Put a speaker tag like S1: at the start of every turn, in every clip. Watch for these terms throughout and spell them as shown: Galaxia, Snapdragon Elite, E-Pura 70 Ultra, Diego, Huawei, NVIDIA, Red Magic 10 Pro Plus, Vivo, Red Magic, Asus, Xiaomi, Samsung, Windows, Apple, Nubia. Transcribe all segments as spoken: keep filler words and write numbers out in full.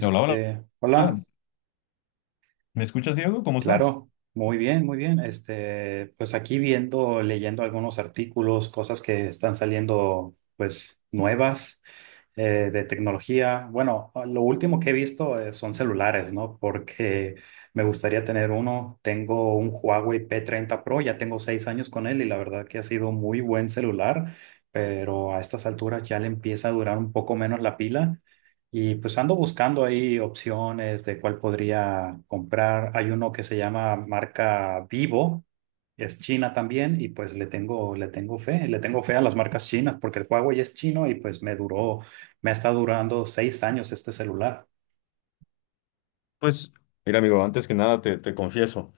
S1: Hola, hola,
S2: hola,
S1: hola. ¿Me escuchas, Diego? ¿Cómo estás?
S2: claro, muy bien, muy bien. Este, pues aquí viendo, leyendo algunos artículos, cosas que están saliendo, pues nuevas eh, de tecnología. Bueno, ah, lo último que he visto eh, son celulares, ¿no? Porque me gustaría tener uno. Tengo un Huawei pe treinta pro, ya tengo seis años con él y la verdad que ha sido muy buen celular, pero a estas alturas ya le empieza a durar un poco menos la pila. Y pues ando buscando ahí opciones de cuál podría comprar. Hay uno que se llama marca Vivo, es china también y pues le tengo, le tengo fe, le tengo fe a las marcas chinas porque el Huawei es chino y pues me duró, me está durando seis años este celular.
S1: Pues, mira, amigo, antes que nada te, te confieso,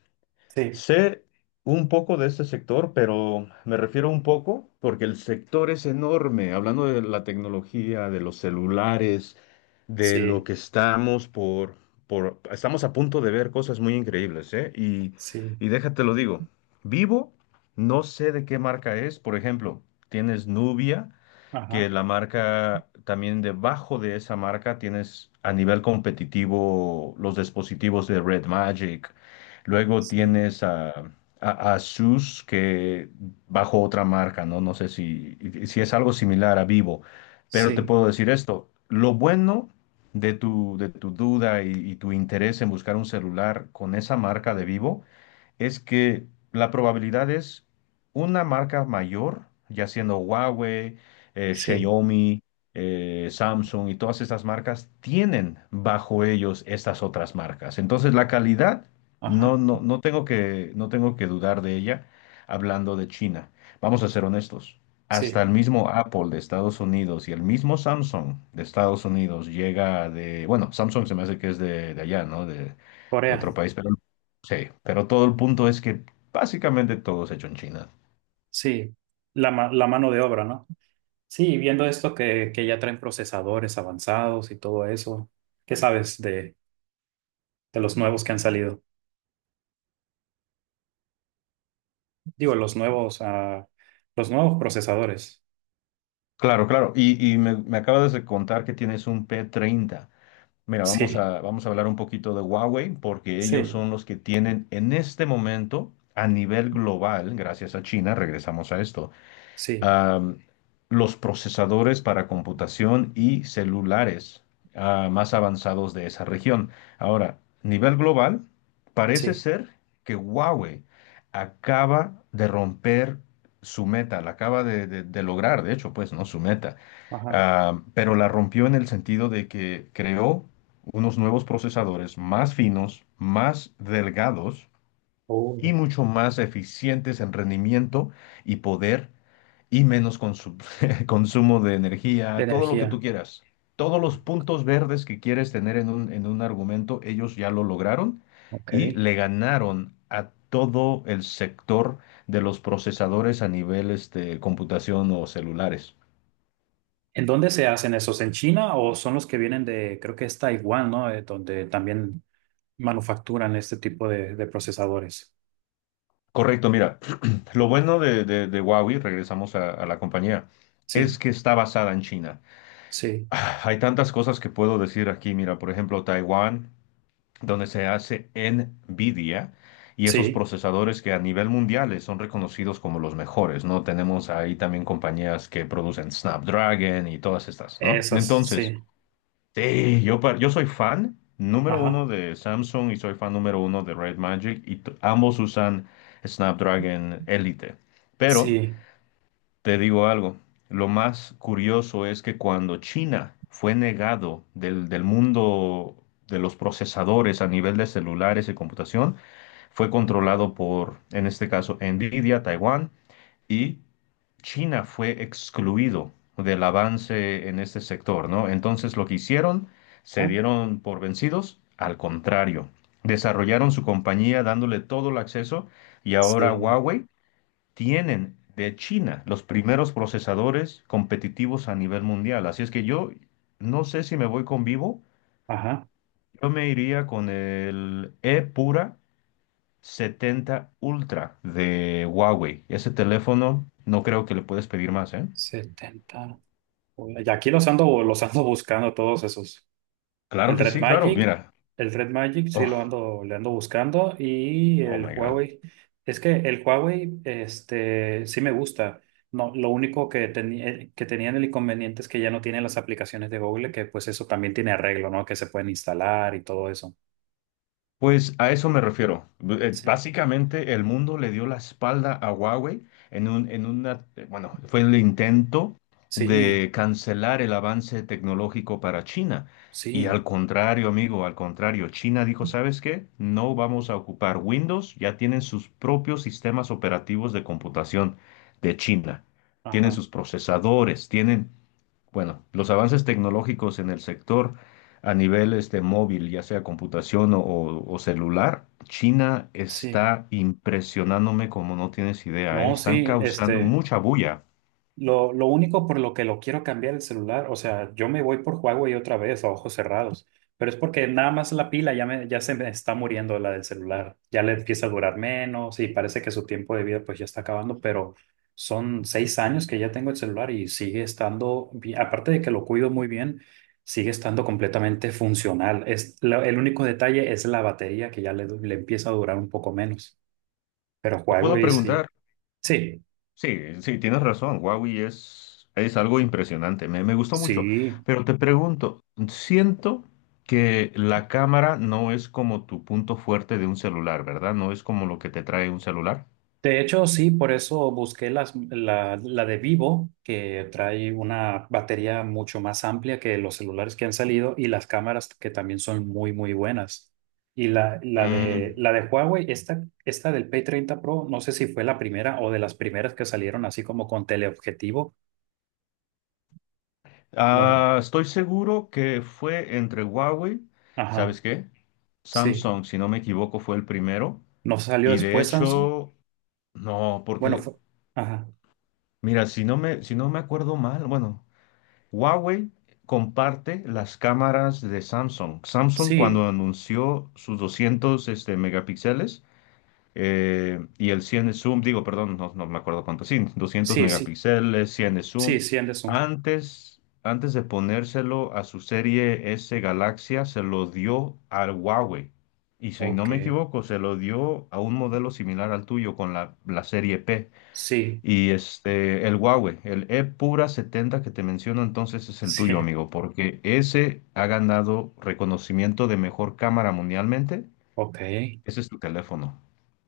S2: Sí,
S1: sé un poco de este sector, pero me refiero un poco porque el sector es enorme, hablando de la tecnología, de los celulares, de lo
S2: sí,
S1: que estamos por, por, estamos a punto de ver cosas muy increíbles, ¿eh? Y,
S2: sí,
S1: y déjate lo digo, Vivo, no sé de qué marca es, por ejemplo, tienes Nubia, que
S2: ajá,
S1: la marca, también debajo de esa marca tienes a nivel competitivo los dispositivos de Red Magic. Luego
S2: sí,
S1: tienes a, a- a Asus, que bajo otra marca, ¿no? No sé si, si es algo similar a Vivo, pero te
S2: sí,
S1: puedo decir esto. Lo bueno de tu, de tu duda y, y tu interés en buscar un celular con esa marca de Vivo es que la probabilidad es una marca mayor, ya siendo Huawei, eh,
S2: sí,
S1: Xiaomi, eh, Samsung y todas estas marcas, tienen bajo ellos estas otras marcas. Entonces la calidad,
S2: ajá,
S1: no, no, no tengo que, no tengo que dudar de ella hablando de China. Vamos a ser honestos. Hasta
S2: sí.
S1: el mismo Apple de Estados Unidos y el mismo Samsung de Estados Unidos llega de, bueno, Samsung se me hace que es de, de allá, ¿no? De, de
S2: Corea,
S1: otro país, pero sí, pero todo el punto es que básicamente todo es hecho en China.
S2: sí, la, ma- la mano de obra, ¿no? Sí, viendo esto que, que ya traen procesadores avanzados y todo eso, ¿qué sabes de, de, los nuevos que han salido? Digo, los nuevos, ah, los nuevos procesadores.
S1: Claro, claro. Y, y me, me acabas de contar que tienes un p treinta. Mira, vamos
S2: Sí,
S1: a, vamos a hablar un poquito de Huawei porque ellos
S2: sí,
S1: son los que tienen en este momento a nivel global, gracias a China, regresamos a esto,
S2: sí,
S1: am, los procesadores para computación y celulares ah, más avanzados de esa región. Ahora, nivel global, parece
S2: sí.
S1: ser que Huawei acaba de romper su meta, la acaba de, de- de lograr, de hecho, pues, ¿no? Su meta.
S2: Ajá.
S1: Ah, pero la rompió en el sentido de que creó unos nuevos procesadores más finos, más delgados y
S2: Oh,
S1: mucho más eficientes en rendimiento y poder y menos consu- consumo de
S2: de
S1: energía, todo lo que tú
S2: energía.
S1: quieras. Todos los puntos verdes que quieres tener en un, en un argumento, ellos ya lo lograron
S2: Ok.
S1: y le ganaron a todo el sector de los procesadores a nivel este, computación o celulares.
S2: ¿En dónde se hacen esos? ¿En China o son los que vienen de, creo que es Taiwán, ¿no? Eh, donde también manufacturan este tipo de, de procesadores.
S1: Correcto, mira, lo bueno de, de- de Huawei, regresamos a, a la compañía,
S2: Sí,
S1: es que está basada en China.
S2: sí,
S1: Ah, Hay tantas cosas que puedo decir aquí, mira, por ejemplo, Taiwán, donde se hace NVIDIA y esos
S2: sí.
S1: procesadores que a nivel mundial eh, son reconocidos como los mejores, ¿no? Tenemos ahí también compañías que producen Snapdragon y todas estas, ¿no?
S2: Esas,
S1: Entonces,
S2: sí.
S1: sí, yo, pa- yo soy fan número
S2: Ajá.
S1: uno de Samsung y soy fan número uno de Red Magic y t- ambos usan Snapdragon Elite. Pero
S2: Sí.
S1: te digo algo, lo más curioso es que cuando China fue negado del, del mundo de los procesadores a nivel de celulares y computación, fue controlado por, en este caso, Nvidia, Taiwán, y China fue excluido del avance en este sector, ¿no? Entonces lo que hicieron, se
S2: Ah,
S1: dieron por vencidos, al contrario, desarrollaron su compañía dándole todo el acceso y ahora
S2: sí.
S1: Huawei tienen de China los primeros procesadores competitivos a nivel mundial. Así es que yo no sé si me voy con Vivo,
S2: Ajá,
S1: yo me iría con el E-Pura setenta Ultra de Huawei. Ese teléfono no creo que le puedes pedir más, ¿eh?
S2: setenta. Y aquí los ando, los ando buscando todos esos.
S1: Claro
S2: El
S1: que
S2: Red
S1: sí, claro,
S2: Magic,
S1: mira.
S2: el Red Magic sí lo
S1: Oh,
S2: ando, le ando buscando y
S1: oh
S2: el
S1: my God.
S2: Huawei. Es que el Huawei, este, sí me gusta. No, lo único que, tenía que tenían el inconveniente es que ya no tienen las aplicaciones de Google, que pues eso también tiene arreglo, ¿no? Que se pueden instalar y todo eso.
S1: Pues a eso me refiero. B- eh,
S2: Sí,
S1: Básicamente el mundo le dio la espalda a Huawei en un, en una, eh, bueno, fue el intento
S2: sí,
S1: de cancelar el avance tecnológico para China. Y
S2: sí,
S1: al contrario, amigo, al contrario, China dijo, ¿sabes qué? No vamos a ocupar Windows, ya tienen sus propios sistemas operativos de computación de China. Tienen
S2: ajá,
S1: sus procesadores, tienen bueno, los avances tecnológicos en el sector a nivel este, móvil, ya sea computación o, o- o celular, China
S2: sí.
S1: está impresionándome como no tienes idea, ¿eh?
S2: No,
S1: Están
S2: sí,
S1: causando
S2: este.
S1: mucha bulla.
S2: Lo, lo único por lo que lo quiero cambiar el celular, o sea, yo me voy por Huawei otra vez a ojos cerrados, pero es porque nada más la pila ya, me, ya se me está muriendo la del celular, ya le empieza a durar menos y parece que su tiempo de vida pues ya está acabando, pero son seis años que ya tengo el celular y sigue estando, bien- aparte de que lo cuido muy bien, sigue estando completamente funcional. Es, la- el único detalle es la batería que ya le, du- le empieza a durar un poco menos, pero
S1: Te puedo
S2: Huawei
S1: preguntar,
S2: sí, sí,
S1: sí, sí, tienes razón, Huawei es, es algo impresionante, me, me gustó mucho,
S2: sí.
S1: pero te pregunto, siento que la cámara no es como tu punto fuerte de un celular, ¿verdad? No es como lo que te trae un celular.
S2: De hecho, sí, por eso busqué las- la, la de Vivo, que trae una batería mucho más amplia que los celulares que han salido y las cámaras que también son muy, muy buenas. Y la, la de,
S1: Mm.
S2: la de Huawei, esta, esta del pe treinta pro, no sé si fue la primera o de las primeras que salieron así como con teleobjetivo. No, re-
S1: Ah, estoy seguro que fue entre Huawei,
S2: ajá,
S1: ¿sabes qué?
S2: sí.
S1: Samsung, si no me equivoco, fue el primero.
S2: ¿No salió
S1: Y de
S2: después Samsung?
S1: hecho, no,
S2: Bueno,
S1: porque,
S2: fue, ajá,
S1: mira, si no me, si no me acuerdo mal, bueno, Huawei comparte las cámaras de Samsung. Samsung
S2: sí,
S1: cuando anunció sus doscientos, este, megapíxeles, eh, y el cien de zoom, digo, perdón, no, no me acuerdo cuánto, sí, doscientos
S2: sí, sí,
S1: megapíxeles, cien de
S2: sí,
S1: zoom.
S2: sí, Anderson.
S1: Antes, antes de ponérselo a su serie S Galaxia, se lo dio al Huawei. Y si no
S2: Ok,
S1: me equivoco, se lo dio a un modelo similar al tuyo con la, la serie P.
S2: sí,
S1: Y este, el Huawei, el E Pura setenta que te menciono, entonces es el tuyo,
S2: sí,
S1: amigo, porque ese ha ganado reconocimiento de mejor cámara mundialmente.
S2: ok.
S1: Ese es tu teléfono.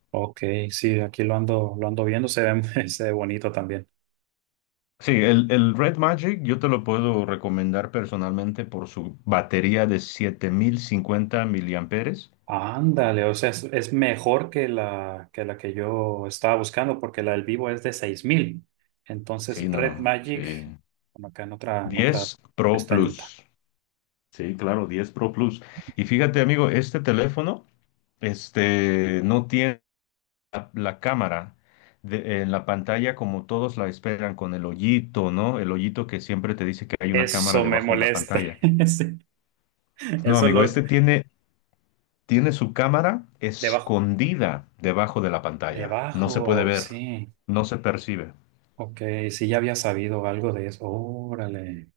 S2: Ok, sí, aquí lo ando, lo ando viendo, se ve, se ve bonito también.
S1: Sí, el, el Red Magic yo te lo puedo recomendar personalmente por su batería de siete mil cincuenta miliamperes.
S2: Ándale, o sea, es, es mejor que la, que la, que yo estaba buscando, porque la del vivo es de seis mil. Entonces,
S1: Sí,
S2: Red
S1: no,
S2: Magic,
S1: sí.
S2: como acá en otra, en otra
S1: Diez Pro
S2: pestañita.
S1: Plus. Sí, claro, diez Pro Plus. Y fíjate, amigo, este teléfono este, no tiene la la cámara de- en la pantalla como todos la esperan, con el hoyito, ¿no? El hoyito que siempre te dice que hay una cámara
S2: Eso me
S1: debajo de la
S2: molesta.
S1: pantalla.
S2: Sí,
S1: No,
S2: eso
S1: amigo,
S2: lo,
S1: este tiene tiene su cámara
S2: debajo.
S1: escondida debajo de la pantalla. No se puede
S2: Debajo,
S1: ver,
S2: sí.
S1: no se percibe.
S2: Ok, sí, ya había sabido algo de eso. Órale.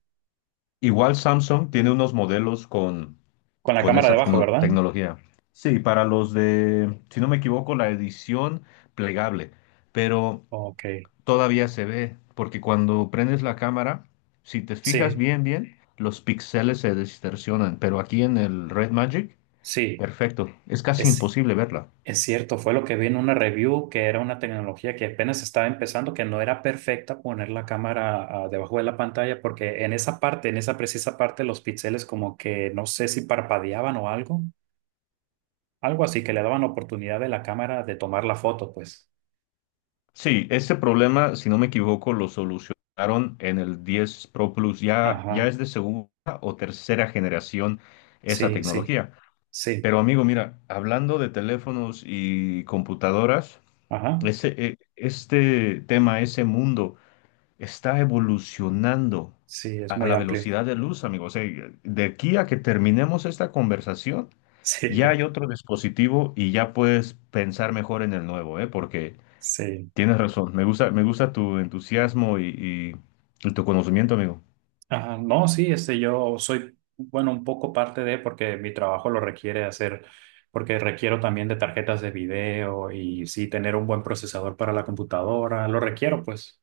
S1: Igual Samsung tiene unos modelos con,
S2: Con la
S1: con
S2: cámara
S1: esa
S2: debajo,
S1: tecno-
S2: ¿verdad?
S1: tecnología. Sí, para los de, si no me equivoco, la edición plegable, pero
S2: Ok,
S1: todavía se ve, porque cuando prendes la cámara, si te fijas
S2: sí,
S1: bien, bien, los píxeles se distorsionan, pero aquí en el Red Magic,
S2: sí.
S1: perfecto, es casi
S2: Es
S1: imposible verla.
S2: Es cierto, fue lo que vi en una review, que era una tecnología que apenas estaba empezando, que no era perfecta poner la cámara ah, debajo de la pantalla, porque en esa parte, en esa precisa parte, los píxeles como que no sé si parpadeaban o algo, algo así, que le daban oportunidad de la cámara de tomar la foto, pues.
S1: Sí, este problema, si no me equivoco, lo solucionaron en el diez Pro Plus. Ya, ya
S2: Ajá,
S1: es de segunda o tercera generación esa
S2: sí, sí,
S1: tecnología.
S2: sí,
S1: Pero amigo, mira, hablando de teléfonos y computadoras,
S2: ajá,
S1: ese, eh, este tema, ese mundo está evolucionando
S2: sí, es
S1: a
S2: muy
S1: la
S2: amplio.
S1: velocidad de luz, amigo. O sea, de aquí a que terminemos esta conversación, ya
S2: Sí,
S1: hay otro dispositivo y ya puedes pensar mejor en el nuevo, ¿eh? Porque...
S2: sí.
S1: Tienes razón. Me gusta, me gusta tu entusiasmo y, y- y tu conocimiento, amigo.
S2: Ajá, no, sí, este, yo soy, bueno, un poco parte de, porque mi trabajo lo requiere hacer, porque requiero también de tarjetas de video y sí, tener un buen procesador para la computadora, lo requiero, pues,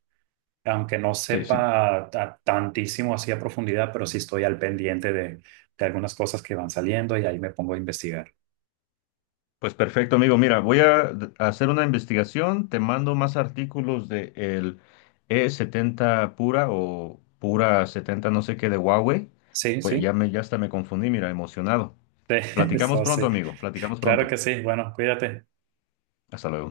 S2: aunque no
S1: Sí, sí.
S2: sepa ta- tantísimo así a profundidad, pero sí estoy al pendiente de, de, algunas cosas que van saliendo y ahí me pongo a investigar.
S1: Pues perfecto, amigo. Mira, voy a d- hacer una investigación. Te mando más artículos de el e setenta Pura o Pura setenta, no sé qué de Huawei.
S2: Sí,
S1: Pues
S2: sí,
S1: ya me, ya hasta me confundí, mira, emocionado. Platicamos
S2: eso
S1: pronto,
S2: sí,
S1: amigo. Platicamos
S2: claro
S1: pronto.
S2: que sí, bueno, cuídate.
S1: Hasta luego.